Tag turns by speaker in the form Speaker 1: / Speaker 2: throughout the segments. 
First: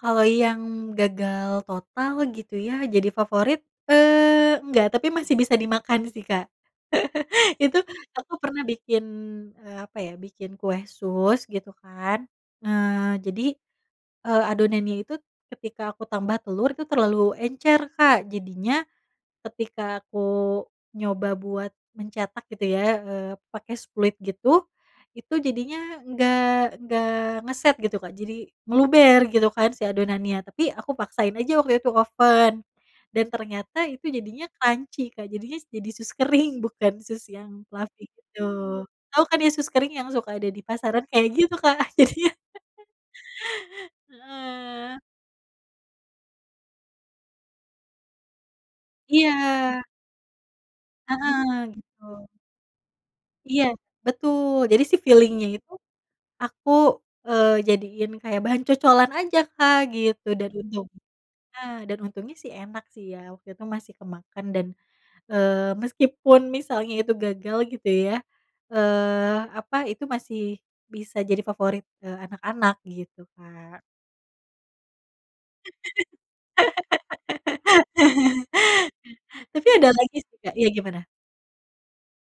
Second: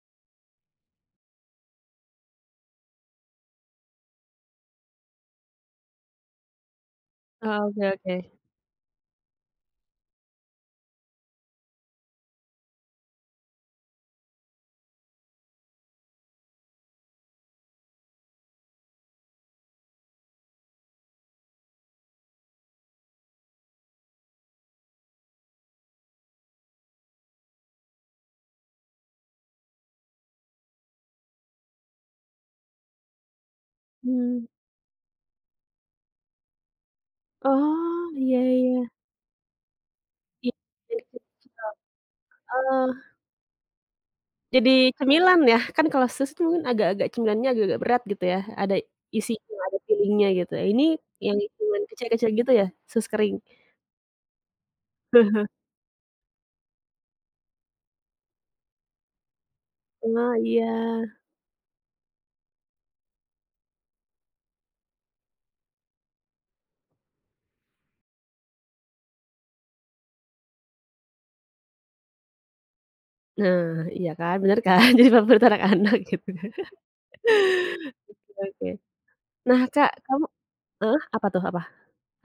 Speaker 1: Kalau yang gagal total gitu ya jadi favorit, eee, enggak tapi masih bisa dimakan sih, Kak.
Speaker 2: Oh,
Speaker 1: Itu
Speaker 2: oke
Speaker 1: aku
Speaker 2: oke.
Speaker 1: pernah bikin, eee, apa ya, bikin kue sus gitu kan. Eee, jadi, eee, adonannya itu ketika aku tambah telur itu terlalu encer, Kak. Jadinya ketika aku nyoba buat mencetak gitu ya, eee, pake spuit gitu. Itu jadinya nggak nggak ngeset gitu, Kak. Jadi meluber gitu kan si adonannya, tapi aku paksain aja waktu itu oven dan ternyata itu jadinya
Speaker 2: Mmm.
Speaker 1: crunchy, Kak, jadinya s jadi sus kering bukan sus yang fluffy
Speaker 2: Oh, iya
Speaker 1: gitu.
Speaker 2: iya iya.
Speaker 1: Tau kan ya sus kering yang suka ada
Speaker 2: Ya,
Speaker 1: di pasaran?
Speaker 2: [unintelligible]
Speaker 1: Kayak gitu, Kak, jadinya.
Speaker 2: heeh. Jadi
Speaker 1: Heeh.
Speaker 2: cemilan ya, kan kalau sus itu kan agak-agak cemilannya agak-agak berat gitu ya, ada isinya ada
Speaker 1: Iya.
Speaker 2: filling-nya gitu, ini yang
Speaker 1: Heeh,
Speaker 2: cuman
Speaker 1: gitu.
Speaker 2: kecil-kecil gitu ya, sus kering?
Speaker 1: Iya, betul jadi sih filling-nya itu aku, eee, jadiin kayak bahan cocolan aja, Kak, gitu
Speaker 2: Oh,
Speaker 1: dan
Speaker 2: iya.
Speaker 1: untung heeh, dan untungnya sih enak sih ya waktu itu masih kemakan dan, eee, meskipun misalnya itu gagal gitu ya, eee, apa itu, masih bisa jadi favorit, eee, anak-anak gitu,
Speaker 2: Nah,
Speaker 1: Kak.
Speaker 2: iya kan, bener kan, jadi favorit anak-anak gitu ya. Oke oke. Nah,
Speaker 1: Tapi ada
Speaker 2: Kak,
Speaker 1: lagi
Speaker 2: kamu
Speaker 1: sih, Kak iya
Speaker 2: heeh,
Speaker 1: gimana?
Speaker 2: apa tuh apa?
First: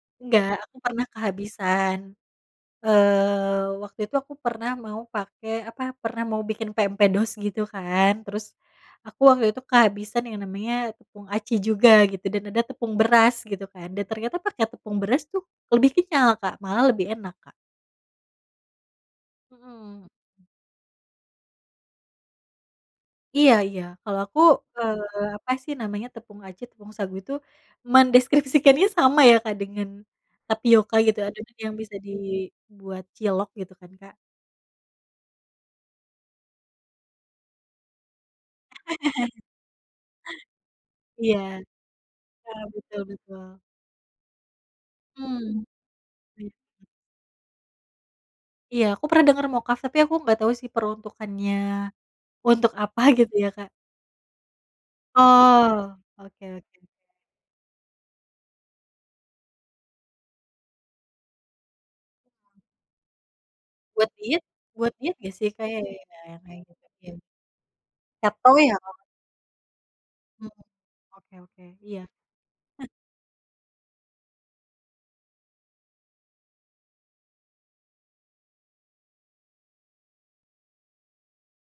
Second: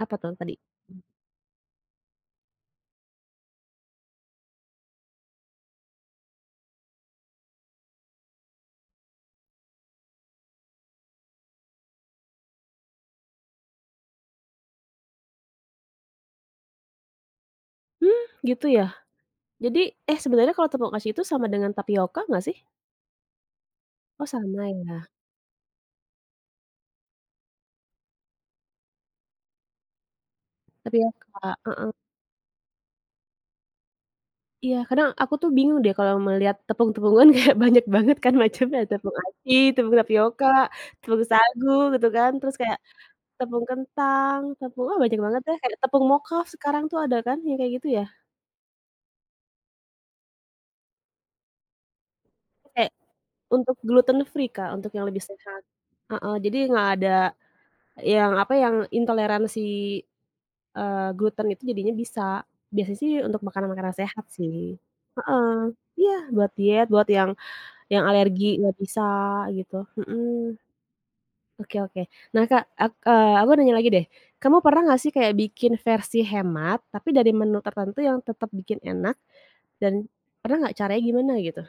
Speaker 2: Apa tuh
Speaker 1: Nggak,
Speaker 2: tadi?
Speaker 1: aku
Speaker 2: Mmm.
Speaker 1: pernah kehabisan eee, waktu itu aku pernah mau pake, apa, pernah mau bikin pempek dos gitu kan, terus aku waktu itu kehabisan yang namanya tepung aci juga gitu dan ada tepung beras gitu kan dan ternyata pake tepung beras tuh lebih kenyal, Kak, malah lebih enak, Kak.
Speaker 2: Hmm, gitu ya? Jadi
Speaker 1: Mhm.
Speaker 2: eh,
Speaker 1: M
Speaker 2: sebenarnya kalau tepung aci itu sama dengan tapioka nggak sih?
Speaker 1: Iya iya. Kalau
Speaker 2: Oh,
Speaker 1: aku,
Speaker 2: sama ya.
Speaker 1: eee, apa sih namanya, tepung aci, tepung sagu itu mendeskripsikannya sama ya, Kak, dengan tapioka gitu
Speaker 2: Tapioka,
Speaker 1: adonan yang
Speaker 2: heeh.
Speaker 1: bisa dibuat cilok gitu kan, Kak.
Speaker 2: Iya, kadang aku tuh bingung deh kalau melihat tepung-tepungan kayak banyak banget kan macamnya tepung aci, tepung tapioka, tepung
Speaker 1: Iya.
Speaker 2: sagu, gitu kan terus
Speaker 1: Iya
Speaker 2: kayak
Speaker 1: betul betul.
Speaker 2: tepung kentang, tepung ah, banyak banget
Speaker 1: Mmm,
Speaker 2: deh. Ada tepung mocaf
Speaker 1: gitu.
Speaker 2: sekarang tuh ada kan, yang kayak gitu ya?
Speaker 1: Iya aku pernah denger mocaf tapi aku gak tau sih peruntukannya, untuk
Speaker 2: Kayak
Speaker 1: apa gitu ya, Kak.
Speaker 2: untuk gluten free, Kak, untuk yang lebih sehat.
Speaker 1: Oh,
Speaker 2: Heeh,
Speaker 1: oke
Speaker 2: jadi
Speaker 1: oke.
Speaker 2: nggak ada yang, apa, yang intoleransi, eee, gluten itu jadinya bisa, biasanya sih untuk makanan-makanan
Speaker 1: Buat
Speaker 2: sehat
Speaker 1: diet
Speaker 2: sih.
Speaker 1: buat diet gak sih, Kak?
Speaker 2: Heeh,
Speaker 1: Ya ya ya
Speaker 2: iya
Speaker 1: ya,
Speaker 2: buat
Speaker 1: kaya begitu.
Speaker 2: diet buat
Speaker 1: Iya.
Speaker 2: yang yang
Speaker 1: Keto
Speaker 2: alergi,
Speaker 1: ya,
Speaker 2: nggak
Speaker 1: Kak?
Speaker 2: bisa gitu,
Speaker 1: Mhm,
Speaker 2: mhm.
Speaker 1: oke oke,
Speaker 2: Oke
Speaker 1: iya.
Speaker 2: oke. Nah, Kak,
Speaker 1: Heh.
Speaker 2: ak eee, aku nanya lagi deh, kamu pernah gak sih kayak bikin versi hemat tapi dari menu tertentu yang tetep bikin enak dan pernah gak, caranya gimana gitu?